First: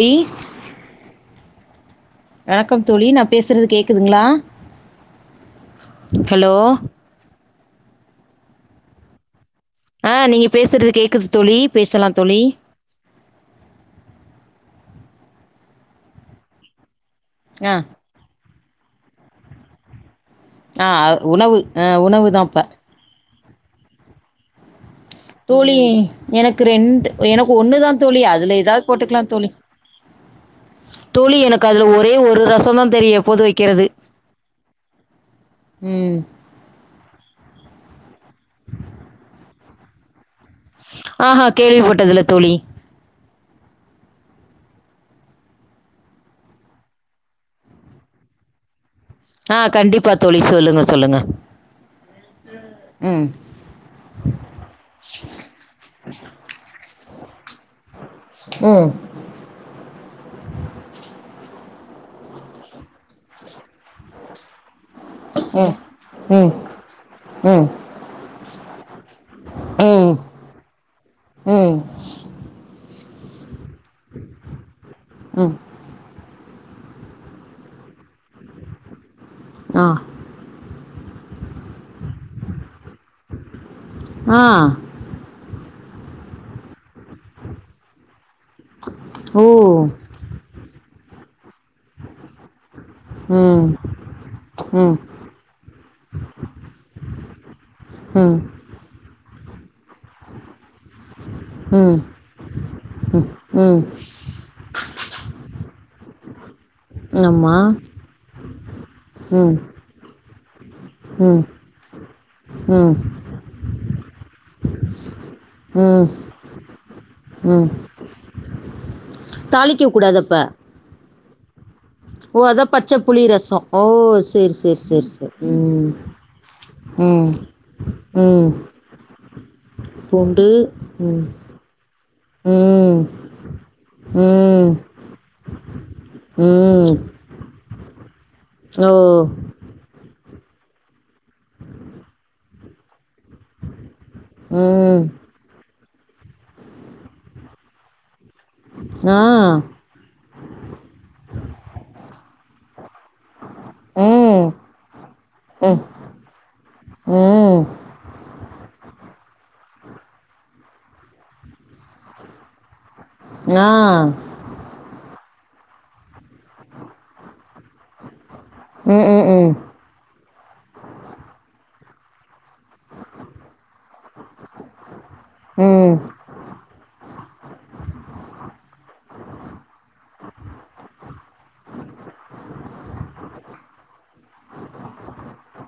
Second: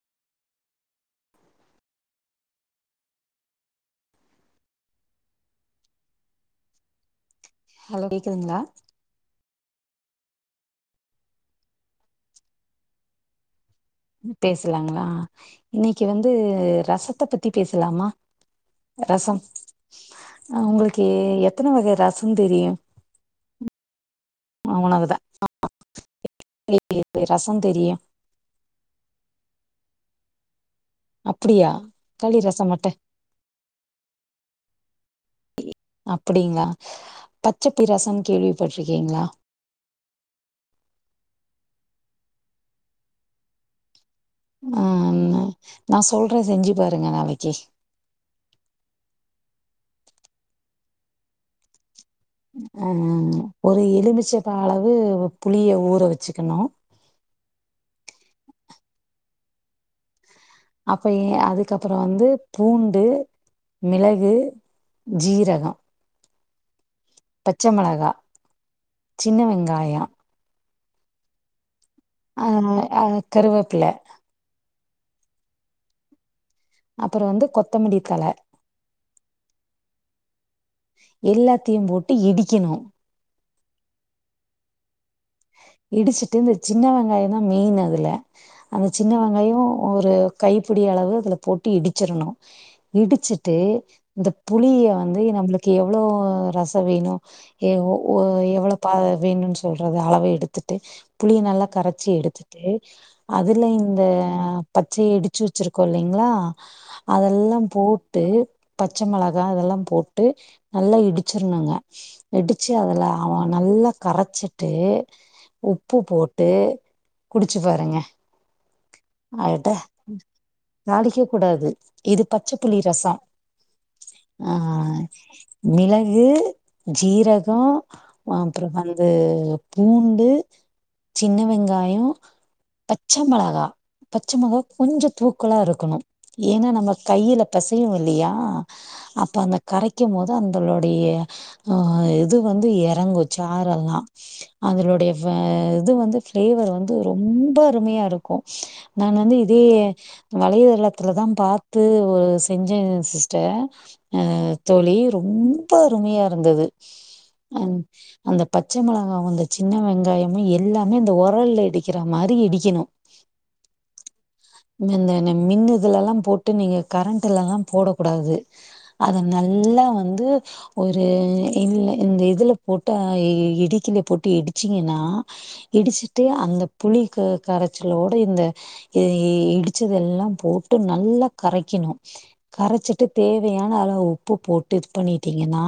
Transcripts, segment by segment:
D வணக்கம் தோழி நா பேசுறது கேக்குதுங்களா ஹலோ ஹலோ கேக்குதுங்களா ஆ நீங்க பேசுறது கேக்குது தோழி பேசலா தோழி பேசலாங்களா இன்னைக்கு வந்து ரசத்த பத்தி ஆ பேசலாமா ரசம் அ ஆ உங்களுக்கு உணவு எத்தன ஆ வகை உணவு ரசம் தான் இப்ப தெரியு உனக்குதா தோழி எனக்கு ரெண்டு எனக்கு ரசம் தெரியு ஒண்ணுதா தோழி அதுல ஏதாது போட்டுக்கலா தோழி தோழி எனக்கு அப்டியா அதுல ஒரே களி ஒரு ரசம் ரசந்தா மட்டு தெரியு எப்போது வைக்கிறது ம் அப்படிங்களா பச்ச புளிரசன் கேள்விப்பட்ருக்கீங்களா ஆஹா கேள்விப்பட்டதுல தோழி ஆ நா சொல்ற செஞ்சு பாருங்க நாளைக்கு ஆ கண்டிப்பாக தோழி சொல்லுங்க சொல்லுங்க ம் ஒரு எலுமிச்சப்ப அளவு புளிய ஊற வச்சுக்கணு ம் அப்ப அதுக்கப்பற வந்து பூண்டு மிளகு ஜீரக ம் ம் பச்சை மெளகா சின்ன வெங்காயொ ம் ம் அ அ கருவேப்புல ம் அப்பற வந்து கொத்தமடி தழ ஆ எல்லாத்தையு போட்டு இடிக்கணும் ஆ இடிச்சுட்டு இந்த சின்ன வெங்காயந்தா மெயினு அதுல அந்த சின்ன வெங்காயோ ஓ! ஒரு கைப்புடி அளவு அதுல போட்டு இடுச்சுறணு ம். இடுச்சுட்டு ம். இந்த புளிய ம். வந்து நம்மளுக்கு எவ்ளோ ரசம் வேணு எவ்வ ஓ ம். எவ்வளவு பா வேணுன்னு சொல்றது அளவ எடுத்து த்து புளிய நல்லா ம். கரைச்சு எடுத்துட்டு அதுல ம். இந்த பச்சைய இடுச்சு வச்சுருக் இருக்கூ இல்லைங்ளா ஆமா. அதெல்லா போட்டு பச்ச மெளகா ம். அதெல்லா போட்டு நல்லா ம். ம். இடுச்சுருணும் ங்க இடுச்சு ம். அதுல அவ நல்லா கரச் ட்டு உப்பு போட்டு குடுச்சு ம். பாருங்க அட தாளிக்கக் கூடாது அப்ப. நாளைக்கே இது ஓ! அதான் பச்சப்புளி பச்ச ரசோ புளி ரசம். ஓ! சரி, ஆ சரி, சரி, சரி. ம். மிளகு ம். ஜீரகம் ம். அப்பறோ வந்து பூண்டு ம். சின்ன வெங்காயோ ம். பச்ச மெளகா பச்ச மொளகா ம். கொஞ்ச தூக்களா இருக்கணும் ஏன்னா நம்ம ம். கையில பெசைவோ இல்லயா ஆ ஓ! அப்ப அந்த கரைக்கும் போது அந்தளோடைய அ இது வந்து எறங்கு சாரல்லா ம். அதலுடைய வ இது வந்து ப்ளேவர் வந்து ரொம்ப அருமையா இருக்கூ க்கு நான் ஆ. வந்து இதே வலைதளத்துல தா பாத்து ஒரு செஞ்ச ஸ்ட அ ம். தோழி ரொம்ப அருமையா இருந்தது ம். அம் அந்தப் பச்சை மெளகாவு இந்த சின்ன வெங்காயமு எல்லாமே இந்த ஒரல்ல இடிக்கிற மாரி இடிக்கணு நா இன்ன மின்னுதுலெல்லா போட்டு நீங்கள் கரண்டுலெல்லா போடக்கூடாது ம். அத ம். நல்லா வந்து ஒரு இல்ல இந்த இதுல போட்டா இடிக்கில போட்டு இடிச்சீங்கென்னா ம். ம். இடுச்சுட்டு அந்த புளி க கரச் கூட இந்த இ இடுச் இடுச்சதெல்லா போட்டு நல்லா கரைக்கணு கரச்சுட்டு தேவையான அள உப்பு போட்டு இது பண்ணிட்டீங்கன்னா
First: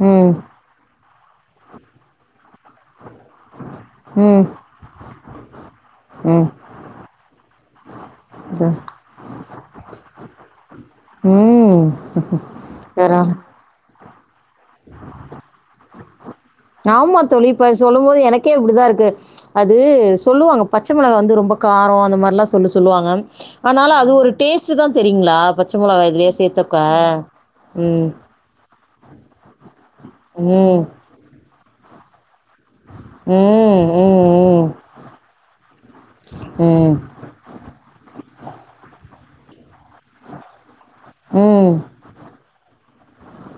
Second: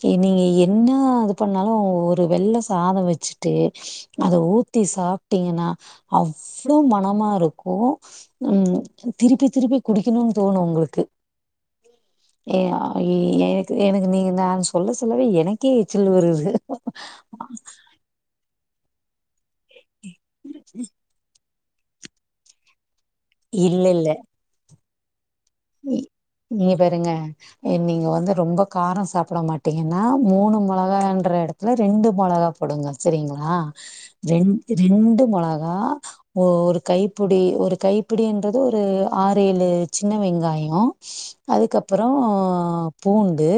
ம். நீங்க என்ன அது இது பண்ணாலு ஒரு வெள்ள சாதோ வச்சுட்டு அத ம் ஊத்தி சாப்ட்டீங்கன்னா ம் அவ்ளோ மனமா இருக்கூ ம் இது, ம் திருப்பி திருப்பி குடிக்கணுன்னு தோணு உங்களுக்கு ம் ம் ஏ எ தறோ எனக்கு எனக்கு நீங்க நான் சொல்ல சொல்லவே எனக்கே எச்சில் ஊருது ஆமா தோழி இப்ப சொல்லும் போது எனக்கே அப்டிதா இருக்கு அது சொல்லுவாங்க பச்ச மொளகா வந்து ரொம்ப காரோ அந்த மாரில்லா சொல்லு சொல்லுவாங்க இல்ல அதுனால இல்ல அது ஒரு டேஸ்ட்டு தா தோ தெரியுங்ளா பச்ச மொளகாய இதுலயே சே நீங்க பாருங்க நீங்க வந்து ரொம்ப காரோ சாப்ட மாட்டீங்கன்னா மூணு ம் மொளகான்ற எடத் துல ரெண்டு மொளகா போடுங்க சரிங்களா ம் ரெண் ம் ரெண்டு மொளகா ஓ ஒரு ம் கைப்புடி ஒரு கைப்பிடின்றது ஒரு ஆறு ஏழு சின்ன வெங்காயோ ம் அதுக்கப்பறோ பூண்டு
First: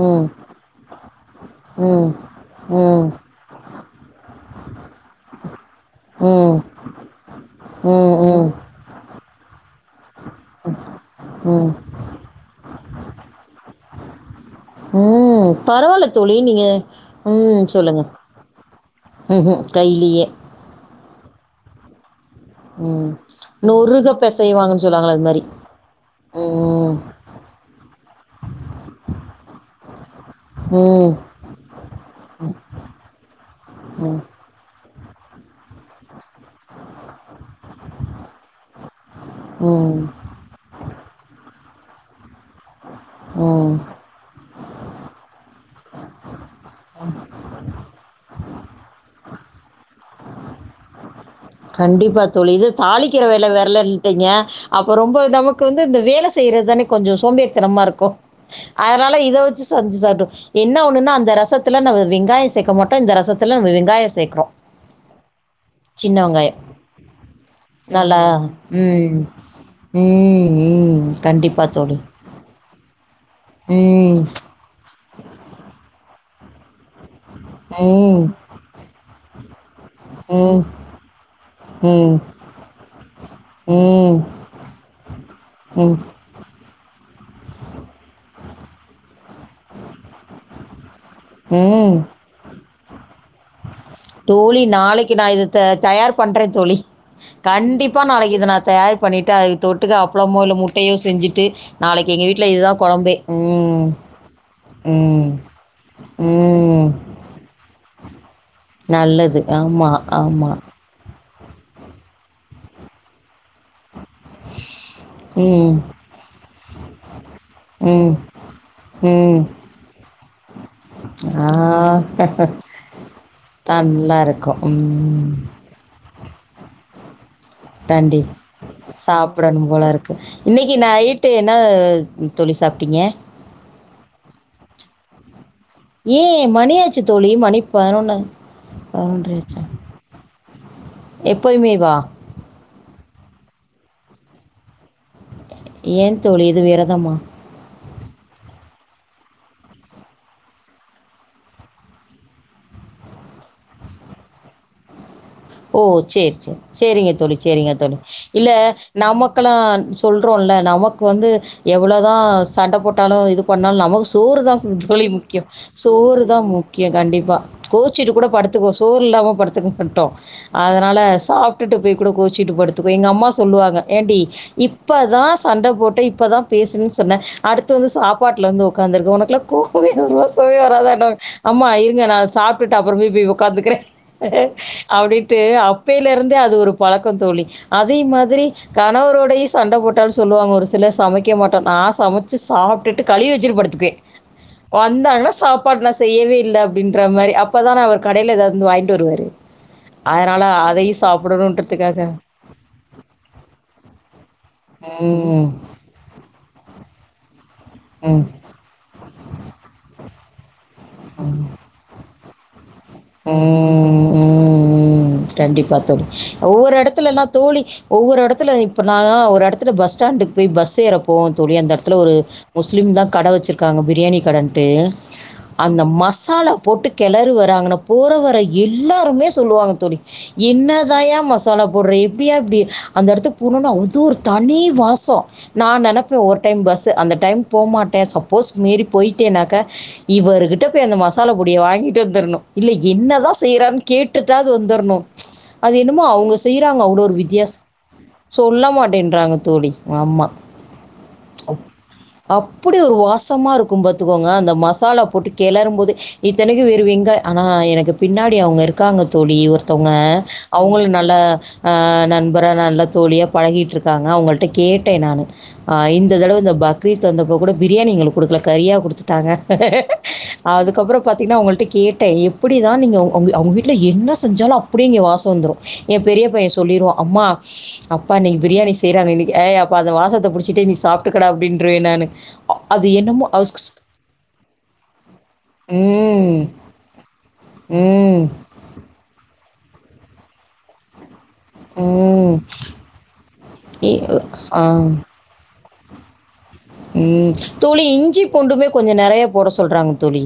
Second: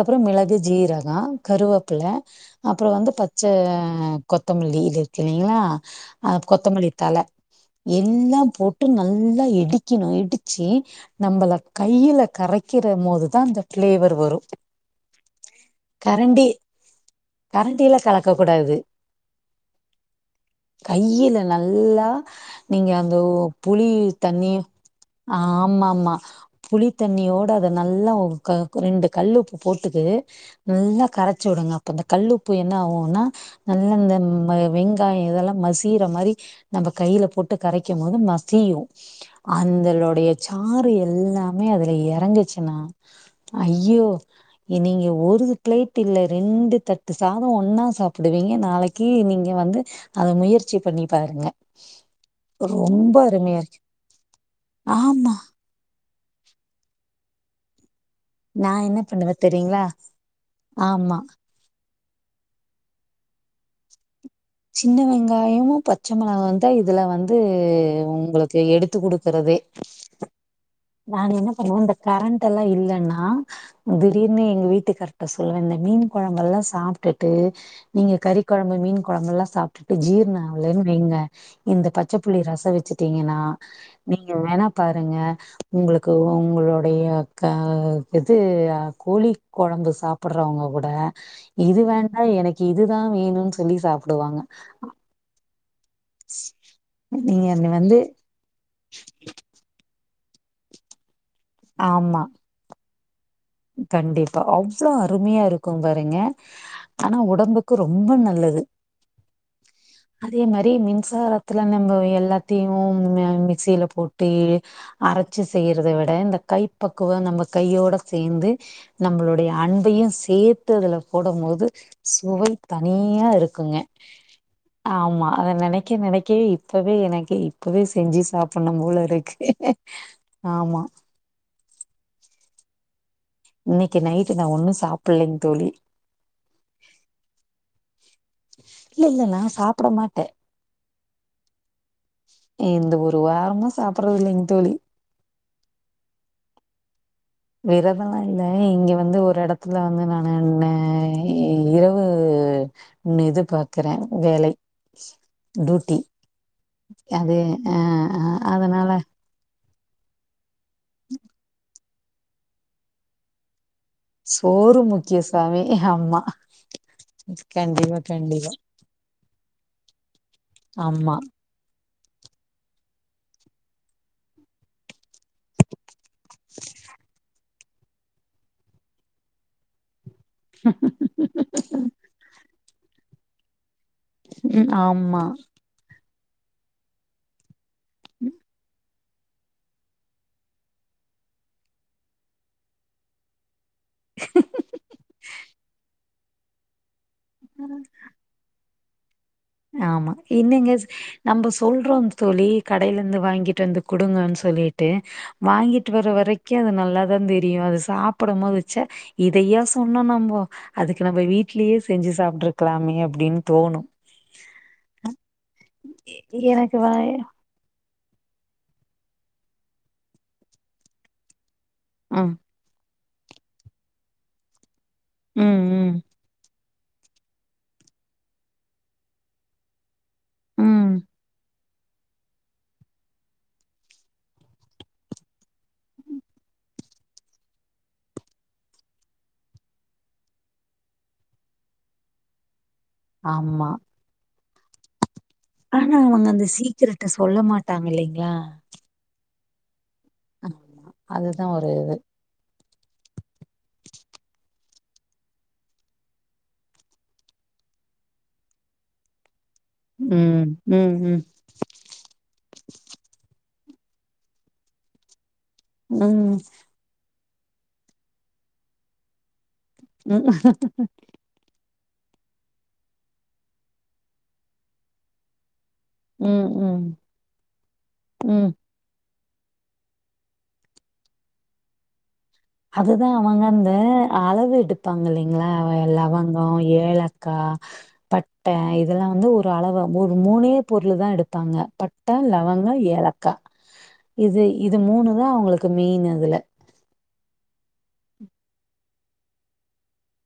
ம் ம் மிளகு ஜீரகோ கருவேப்புல ம் ம் அப்பறோ ம் வந்து பச்ச கொத் கொத்தமல்லி இது இருக்கு இல்லீங்களா அ கொத்தமல்லி தல எல்லா ம் ம் போட்டு நல் நல்லா இடிக்கணு இடுச்சு நம்பள ம் கையில கரைக்கிற மோதுதா அந்த ப்ளேவர் வரு ம் பரவால்ல தோழி கரண்டி நீங்க ம் கரண்டில சொல்லுங்க கலக்க கூடாது ம் ம் கைலயே கையில நல்லா நீங்க ம். அந்த ஓ புளி நொறுக தண்ணி பெசைவாங்கன்னு சொல்லுவாங்கல்ல, அது மாரி. ஆமாம்மா ஆ ம். புளித்தண்ணியோட அத நல்லா [unintelligible] ரெண்டு கல்லுப்பு போட்டுக்கு நல்லா ம். கரச்சி வுடுங்க அப்ப இந்த கல்லுப்பு என்ன ஆகுனா நல்லா இந்த [unintelligible] வெங் தா எதெல்லா மசீர மாரி நம்ப கையில போட் ட்டு கரைக்கும் போது மசியு ம். அந்தளுடைய சாறு எல்லாமே அதுல எறங்கச்சுன்னா ம். ஐயோ இ நீங்க ஒருது பிளேட் இல்ல ரெண்டு தட்டு சாதோ ஒன்னாஸ் சாப்பிடுவீங்க நாளைக்கு நீங்க வந்து அத முயற்சி பண்ணிப் கண்டிப்பா தோழி இது தாளிக்கிற வேல அருமையா இருக்கு வெர்லன்ட்டீங்க அப்ப ரொம்ப ஆமா தமக்கு வந்து இந்த வேல் வேல செய்றதுதானே கொஞ்சோ சோம்பேறித்தனமாருக்கு நா என்ன அதனால பண்ணுவே இத வச்சு தெரியுங்களா செஞ்சு சட்டுப் என்ன ஒண்ணுன்னா ஆமா அந்த ரசத்துல நம்ம வெங் காயோ சேக்க மாட்டோ இந்த ரசத்துல நம்ப வெங்காயோ சேக் சின்ன வெங்காயமு பச்ச மிளகா வெங்காயம். வந்து த்தா இதுல வந்து நல்லா உங்களுக்கு எடுத்து ம். குடுக்குறது ம். ம். நான் என்ன கண்டிப்பா பண் [unintelligible] இந்த தோழி. கரண்ட்ட எல்லா இல்லன்னா ம். திடீர்னு எங்க வீட்டுக்கார்ட சொல்லுவே இந்த மீன் கொழம்பெல்லா சாப்ட்டுட் டு நீங்க ம். கறி கொழம்பு மீன் கொழம்பெல்லா சாப்ட்டுட்டு ஜீர்ணோ ம். ஆவலன்னு வைங்க இந்த ம். பச்சப்புளி ரசோ வச்சுட்டீங்கன்னா ம். நீங்க வேணா பாருங்க ம். உங்களுக்கு உங்களோட ஐயோ அக்கா இது கோழி கொழம்பு சாப்பிடறவங்க கூட இது ம். வேண்டா எனக்கு இதுதா வேணுன்ஸ் தோழி நாளைக்கு நா இதுதத் தயார் பண்றே தோழி நீங்க வந்து கண்டிப்பா நாளைக்கு இத நா தயார் பண்ணிட்டு அதுக்கு தொட் டுக்க அப்ளமோ இல்ல முட்டையோ செஞ்சுட்டு நாளைக்கு எங்க வீட்ல இதுதா கொழம்பே ம் கண்டிப்பா அவ்ளோ அருமையா இருக்கு பாருங்க ம். ஆனா உடம்புக்கு ரொ ம்ப நல்லது நல்லது. ஆமா, அதே ஆமா. மாரி மின்சாரக் த்துல நம்போ எல்லாத்தையு [unintelligible] சீல போட்டு அரச்சு ம். செய்றத விட இந்த கைப்பக்குவ நம்ப கையோடக் ம். சேந்து ம். நம்பளுடைய அன்பையு சேத்து அதுல ஆ. போடும்போது சுவை தனி னியா இருக்குங்க நல்லா இருக்கும். ஆமா ம். அத நெனைக்க நெனைக்கோய் இப்பவே எனக்கோய் ப்பவே செஞ்சு கண்டிப் சாப்பின்னு போல இருக்கு சாப்பிடணும் போல இருக்கு. இன்னைக்கு ஆமா நைட்டு என்ன தோழி சாப்ட்டீங்க இன்னைக்கு நைட்டு நா ஒன்னு சாப்பில்லைங் தோழி ஏ மணியாச்சு தோழி மணி பதினொன்னு இல்ல இல்ல நான் பதினொன்றையாச்சா சாப்பிட மாட்டேன். எப்பயுமேவா இந்த ஒரு வாரமா சாப்பிட்றது இல்லைங்க தோழி ஏன் தோழி எது விரதமா விரதொல்லா இல்ல இங்க வந்து ஒரு எடத்துல வந்து நானு நே இரவு உன் இது பாக்குறே வேலை ஓ டூட்டி சேர் சேர் சேரிங்க அது தோழி சேரிங்க அ தோழி அ இல்ல அதனால நமக்கலான் சொல்றோல நமக்கு வந்து எவ்ளோதா சண்ட போட்டாலு இது பண் ணாலு நமக்கு சோறு தா [unintelligible] தோழி முக்கிய முக்கியோ சாமி ஆமா சோறு தா முக்கியோ கண்டிப்பா கண்டிப்பா கோச்சுட்டு கூட கண்டிப்பா படுத்து உங்க சோறு இல்லாம படுத்குங்கிட்டோ அதனால ஆமா சாப்ட்டுட்டு [unintelligible] போய் கூட கோச்சிட்டு படுத்துக்கு எங்க அம்மா சொல்லுவாங்க ஏண்டி இப்பதா சண்ட போட்டே இப் இப்பதா பேசுணு சொன்னே அடுத்து வந்து சாப்பாட்ல வந்து உக்காந்துருக்க ஒனக்லா கோவ் [unintelligible] செய் வராதான்டாங் அம்மா இருங்க நா சாப்பிட்டுட்டு அப்புறமே போய் உக்காந்துக்கிறே ம் ஆமா அப்டின்ட்டு அப்பைல இருந்தே அது ஒரு பழக்கோ தோழி அதே மாதிரி காந் ணவரோடயு சண்ட போட்டாலு சொல்லுவாங்க ஒரு சில சமைக்க மாட்டோ நா சமைச்சு சாப்பிட்டுட்டு கழுவி வச்சுட்டு படுத் துக்கே வந்தாங்கன்னா சாப்பாட் நா செய்யவே இல்ல அப்டின் ட்ற மாரி அப்பதான அவர் கடையில எதாவ்துந்து வாங்கிட்டு வருவாரு ஆமா அதனால என்னங்கஸ் அதையும் நம்ப சொல்றோம் சாப்பிடணுன்றதுக்காக. தோழி கடையிலருந்து வாங்கிட்டு வந்து குடுங்கன் சொல்லிட் ட்டு ம். வாங்கிட்டு வர வரைக்கு அது நல்ல தா தெ ரியு அது ம். சாப்பிட மோது ச இதையா சொன்னோ நம்போ அதுக்கு நம்ம வீடலேயே செஞ்சு சாப்ட்டு இருக்கலாமே ம், அப்டின்னு தோணு ம் ம் கண்டிப்பாக தோழி எ- ஒவ்வொரு எனக்கு வ எடத்துலலா தோழி ஒவ்வொரு எடத்துல இப்போ நா ஒரு எடத்துல பஸ் ஸ்டாண்டுக்கு போய் பஸ்ஸு ஏறப்போ தோழி அந்த எடத்துல ஒரு ம் முஸ்லீம் தா கட வெச்சுருக்காங்க பிரியாணி கடன்ட்டு ம் அந்த ம் மசாலா போட்டு கெளறு வராங்கன்ன போற வர எல்லோருமே சொல்லுவாங்க தோழி ம் என்னதாயா மசாலா போடுற எப்டியா இப்டி அந்த எடத்துக் போனோனா அது ஒரு தனி வாசொ நா நெனைப்போ ஒரு டைம் ப ஸ்ஸு அந்த டைம் போ மாட்டே சப்போஸ் மீறி போயிட்டேனாக்க இவர்கிட்ட போய் அந்த மசால கூடய வா ங்கிட்டு வந்துரணு இல்ல என்னதா ஆமா செய்றார்னு கேட்டுட்டாது வந்துரணு அது ஆனா என்னமோ அவங்க அந்த செய்றாங்க அவள சீக்கிரட்ட ஒரு சொல்ல வித்தியாச் மாட்டாங்க இல்லைங்களா சொல்ல மாட்டேன்றாங்க ஆமா ஆமா அதுதான் அ ஒரு அப் படி ஒரு வாசமா இருக்கும பாத்துக்கோங்க அந்த மசாலா போட்டு கெளரும்போது இத்தனைக்கு வெறு வெங்காய ஆனா எனக்கு பின்னாடி அவங்க இருக்காங்க தோழி ஒரு தவங்க ம் அவங்களோ ம் நல்ல ம் ஆ நண்பரா நல்ல தோழியா பழகிட் ருக்காங்க அவங்கள்ட்ட கேட்டே நானு அ இந்த ம் தடவ இந்த பக்ரீத் வந்த ப்போ கூட பிரியாணி எங்களுக்கு கொடுக்கல கரியா கொடுத்துட்டாங்க ம் அதுக்கப்புறோ பாத்தீங்கன்னா அவங்கள்ட்ட கே ட்டே எப்டிதா நீங்க அவ் அவுங்க அவுங்க வீட்ல என்ன செஞ்சாலு அப்டியே இங்கே வாச வந்துரு எ பெரிய பைய ம் ம் சொல்லிரு அம்மா அப்பா ம் இன்னைக்கு பிரியாணி செய்றாங்க வெளி ய ஏய் அப்ப அந்த வாசத்த புடிச்சிட்டே நீ சாப்ட்டுக்கடா அப்டின்ட்ருவே நானு அ அது அதுதா என்னமோ அவங்க அஸ் ஸ் அந்த அளவு எடுப்பாங்க இல்லைங்களா வே ம். லவங்கோ ஏ ஏலக்கா ம். பட்ட இதெல்லா வந்து ஒரு அளவு ஒரு மூணே பொருள் தா எடுப் பாங்க பட்ட ம். லவங்க ஏலக்கா எ இது அ இது மூணு தா அவங்களுக் கு மெயின் அதுல ம் தோழி இஞ்சி பூண்டுமே கொஞ்ச நெறைய போட சொல்றாங்க தோழி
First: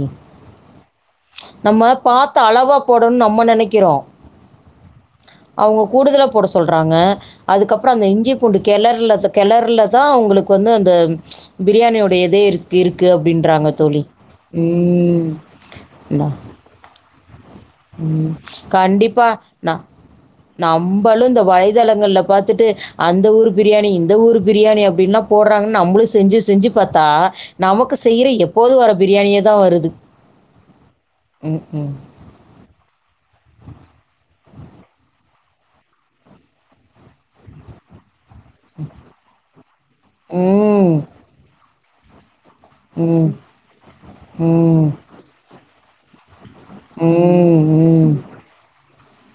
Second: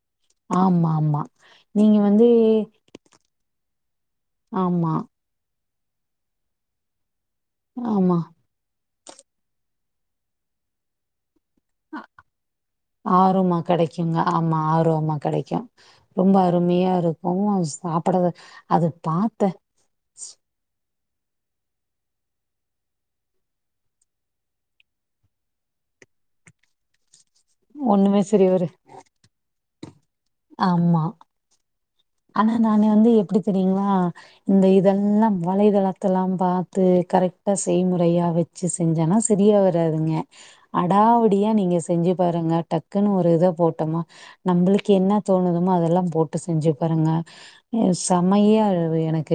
ஆமா ஆமா நம்ம நீங்க வந்து பாத்து அளவா போடணு நம்ம நெனக்கிறோ ஆமா, அவங்க கூடுதலாக போட சொல்றாங்க அதுக்கப்புறோ அந்த ஆமா. இஞ்சி பூண்டு கெளர் இல்ல அத கெளறுல தா அவங்களுக்கு வந்து அந்த பிரியாணியோடைய எதே இருக் இருக்கு ஆரோமா அப்டின்றாங்க தோழி கெடைக்குங்க. ஆமா, ஆரோமா ம் கெடைக்கும். நா ரொம்ப அருமையா இருக்கு ம் கண்டிப்பா ந நா நம்பளு இந்த வயதளங்கள்ல பாத்துட்டு அந்த ஊர் பிரியாணி இந்த ஊர் பிரியாணி அப்டின்ல்லா போடுறாங்கன் ந ம்பளு செஞ்சு செஞ்சு பாத்தா நமக்கு ஒண்ணுமே செய்யற சரி வரு எப்போது வர பிரியாணியேதா வருது ஆமா. ம் ம் ஆனா நானே வந்து எப்டி தெரியுங்களா இந்த இதெல்லா வலையதளத்தெல்லா பாத்து க கரெக்டா செய்முறையா வெ வெச்சு செஞ்சானா சரியா வராதுங்க ம் அடாவடியா நீங்க செஞ்சு பாருங்க டக்குன்னு ஒரு ம் இத போட்டோமா ம் நம்மளுக்கு என்ன தோணுதுமோ அதெல்லா போட்டு செஞ்சு பாருங்க ம் அ ம் செமையா வருது எனக்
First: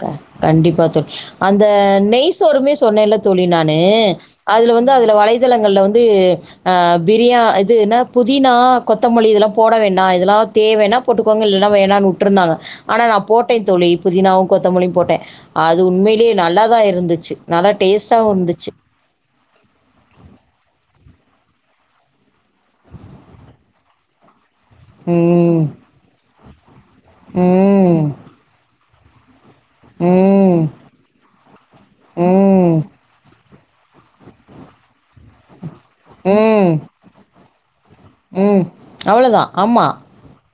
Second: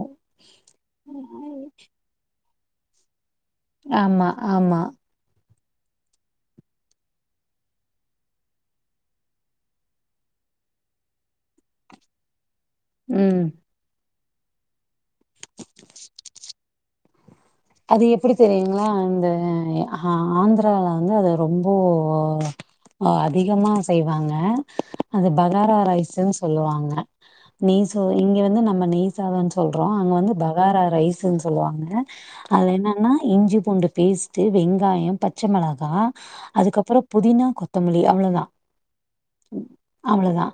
க கண்டிப்பா தோ அந்த நெய் சோருமே சொன்னோலத் தோழி நானு ஆமா அதுல ஆமா வந்து அதுல வலைய த்தளங்கள்ல வந்து ஆ பிரியா இது என்ன புதினா கொத்தமல்லி இதெல்லா போட வேண்டா இதெல்லா அ தேவைன்னா போட்டுக்கோங்க இல்லைன்னா வேணானு வுட்ருந்தாங்க ஆனா நா ம் போட்டே தோழி புதினாவு கொத்தமல்லியு போட்டே அது உண்மையிலேயே நல்லாதா இருந்து அது எப்டி தெரியுங்களா இந்த ஹா ஆந்துரா வந்து அத ரொம்போ அ அதிகமா செய்வாங்க அது ம் பகாரா ரைஸுன்னு சொல்லுவாங்க நெய் சோ ம் இங்க வந்து நம்ம நெய்சாதன்னு சொல்றோ அங்க வந்து ம் பகாரா ரைஸ்ஸுன்னு சொல்லுவாங்க அதில் ம் என்னென்னா இஞ்சி பூண்டு பேஸ்ட்டு வெங்காயம் பச்சை மிளக் ம் அதுக்கப்புறம் புதினா கொத்தமல்லி அவ்வளவுதா ம் அவ்வளோதான் ஆமாம் அவ்வளவுதா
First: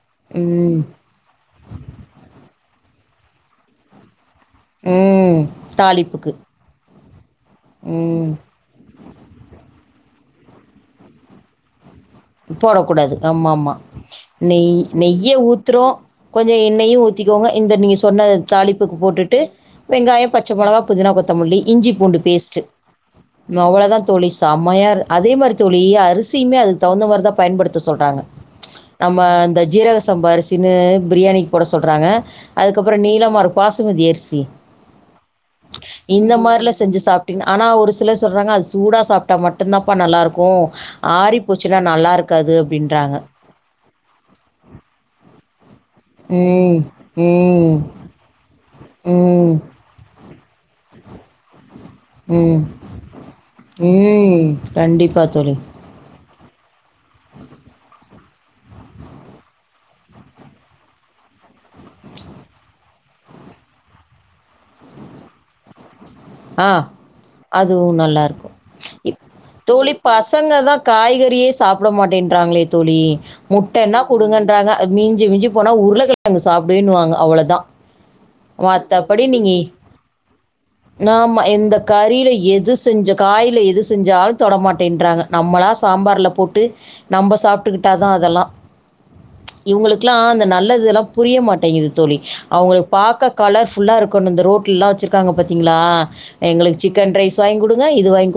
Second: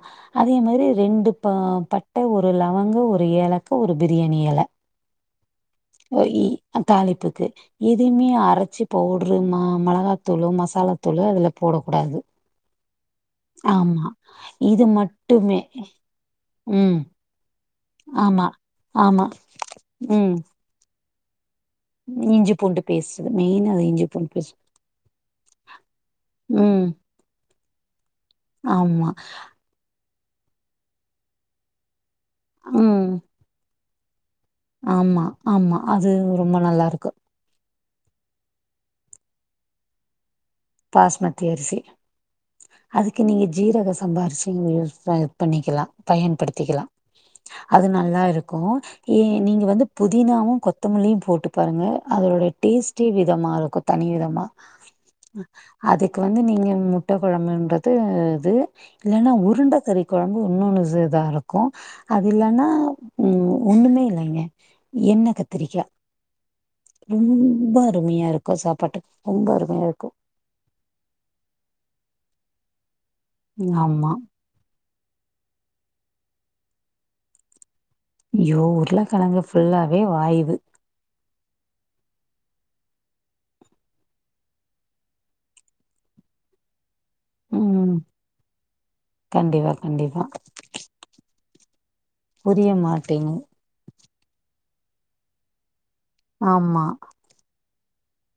அதே ம் மாதிரி ரெண்டு ப பட்ட ஒரு ஒரு லவங்க ஒரு ஏலக்கு ஒரு ப உம் தாளிப்புக்கு எதுவுமே ம். அரைசு பவுட்ரு மா மிளகாத்தூளு மசாலாத்தூளு அதுல போடக்கூடாது போடக்கூடாது ஆமாம்மா ஆமா. நெய் இது நெய்ய மட்டுமே. ஊத்துறோம் கொஞ்ச ம். எண்ணெயும் ஊத்திகோங்க இந்த நீங்க சொன்ன ஆமா. தாளிப்புக்கு ஆமா. போட்டுட்டு வெங்காயம் ம். பச்ச மிளகா புதினா கொத்தமல்லி இஞ்சி பூண்டு இஞ்சி பேஸ்ட்டு பூண்டு பேஸ்ட்டு மெயின் அது அவ்ளோ தான் இஞ்சி தோழி பூண்டு பேஸ்ட். சமையா இரு அதே மாரி தோழி அரிசியுமே ம் தகுந்த மாதிரி தான் பயன்படுத்த சொல்றாங்க ஆமா நம்ம இந்த ஜீரக சம் சம்ப அரிசின்னு பிரியாணிக்கு போட சொல்றாங்க அதுக்கப்புற ம் நீலமா இரு பாசுமதி அரிசி ஆமா ஆமா அது இந்த ரொம்ப மாதிரில செஞ்சு நல்லாருக்கு சாப்பிட்டீங்க ஆனா ஒரு சொல்றாங்க அது சூடா சாப்ட்டா மட்டும்தான்ப்பா நல்லா இருக்கு ஆரிப் ரிச அதுக்கு நீங்க ஜீரக சம்பா அரிசில பண்ணிக்கலா ம். பயன்படுத்திக்கலா ம். அது நல்லா இருக்கு ஏ ம். நீங்க வந்து புதீனாவு கொத்தமல்லியு போட்டுப் பாருங்க அதோட ம். டேஸ்டே விதமா இருக்கு தனி விதமா ம். கண்டிப்பா தோழி. அது வந்து நீங்க முட்ட குழம்புன்றது இது இல்லன்னா உருண்ட கறி குழம்பு இன்னொன்னு இருக்ககு அது இல்லன்னா உம் ஒண்ணுமே இல்லங்க என்ன கத்திரிக்கா ஆ. ரொம்ப அதுவும் அருமையா இருக்கு நல்லாருக்கும். சாப்பாட்டுக்கு இப் ரொம்ப அருமையா தோழி இரு பசங்க தான் காய்கறியே சாப்பிட மாட்டேன்றாங்களே தோழி முட்டன ஆமா குடுங்கன்றாங்க மிஞ்ச மிஞ்சி போனா உருளக்கிழங்கு சாப்பிடுவேன்னுவாங்க அவ்வளோதா ஐயோ மத்தப்படி உருளக்கெழங்கு நீங்க ஃபுல்லாவே வாய்வு ந இந்த கறில எது செஞ்ச காய்ல எது செஞ்சாலு தொட மாட்டேன்றாங்க நம்மளா சாம்பார்ல போட்டு நம்ம சாப்டுக்குட்டா ம் தான் அதெல்லா கண்டிப்பா இவங்களுக்லா கண்டிப்பா அந்த நல்லதெல்லா புரிய மாட்டேங்கிது தோழி புரிய அவங்களுக் பாக்க மாட்டேங்கு கலர்புல்லா இருக்குனு இந்த ரோட்ல லாம் வச்சிருக்காங்க பாத்தீங்ளா எங்களுக்கு ஆமா சிக்கன் ரைஸ் வாங்கி குடுங்க இது வாங்கி குடுங்க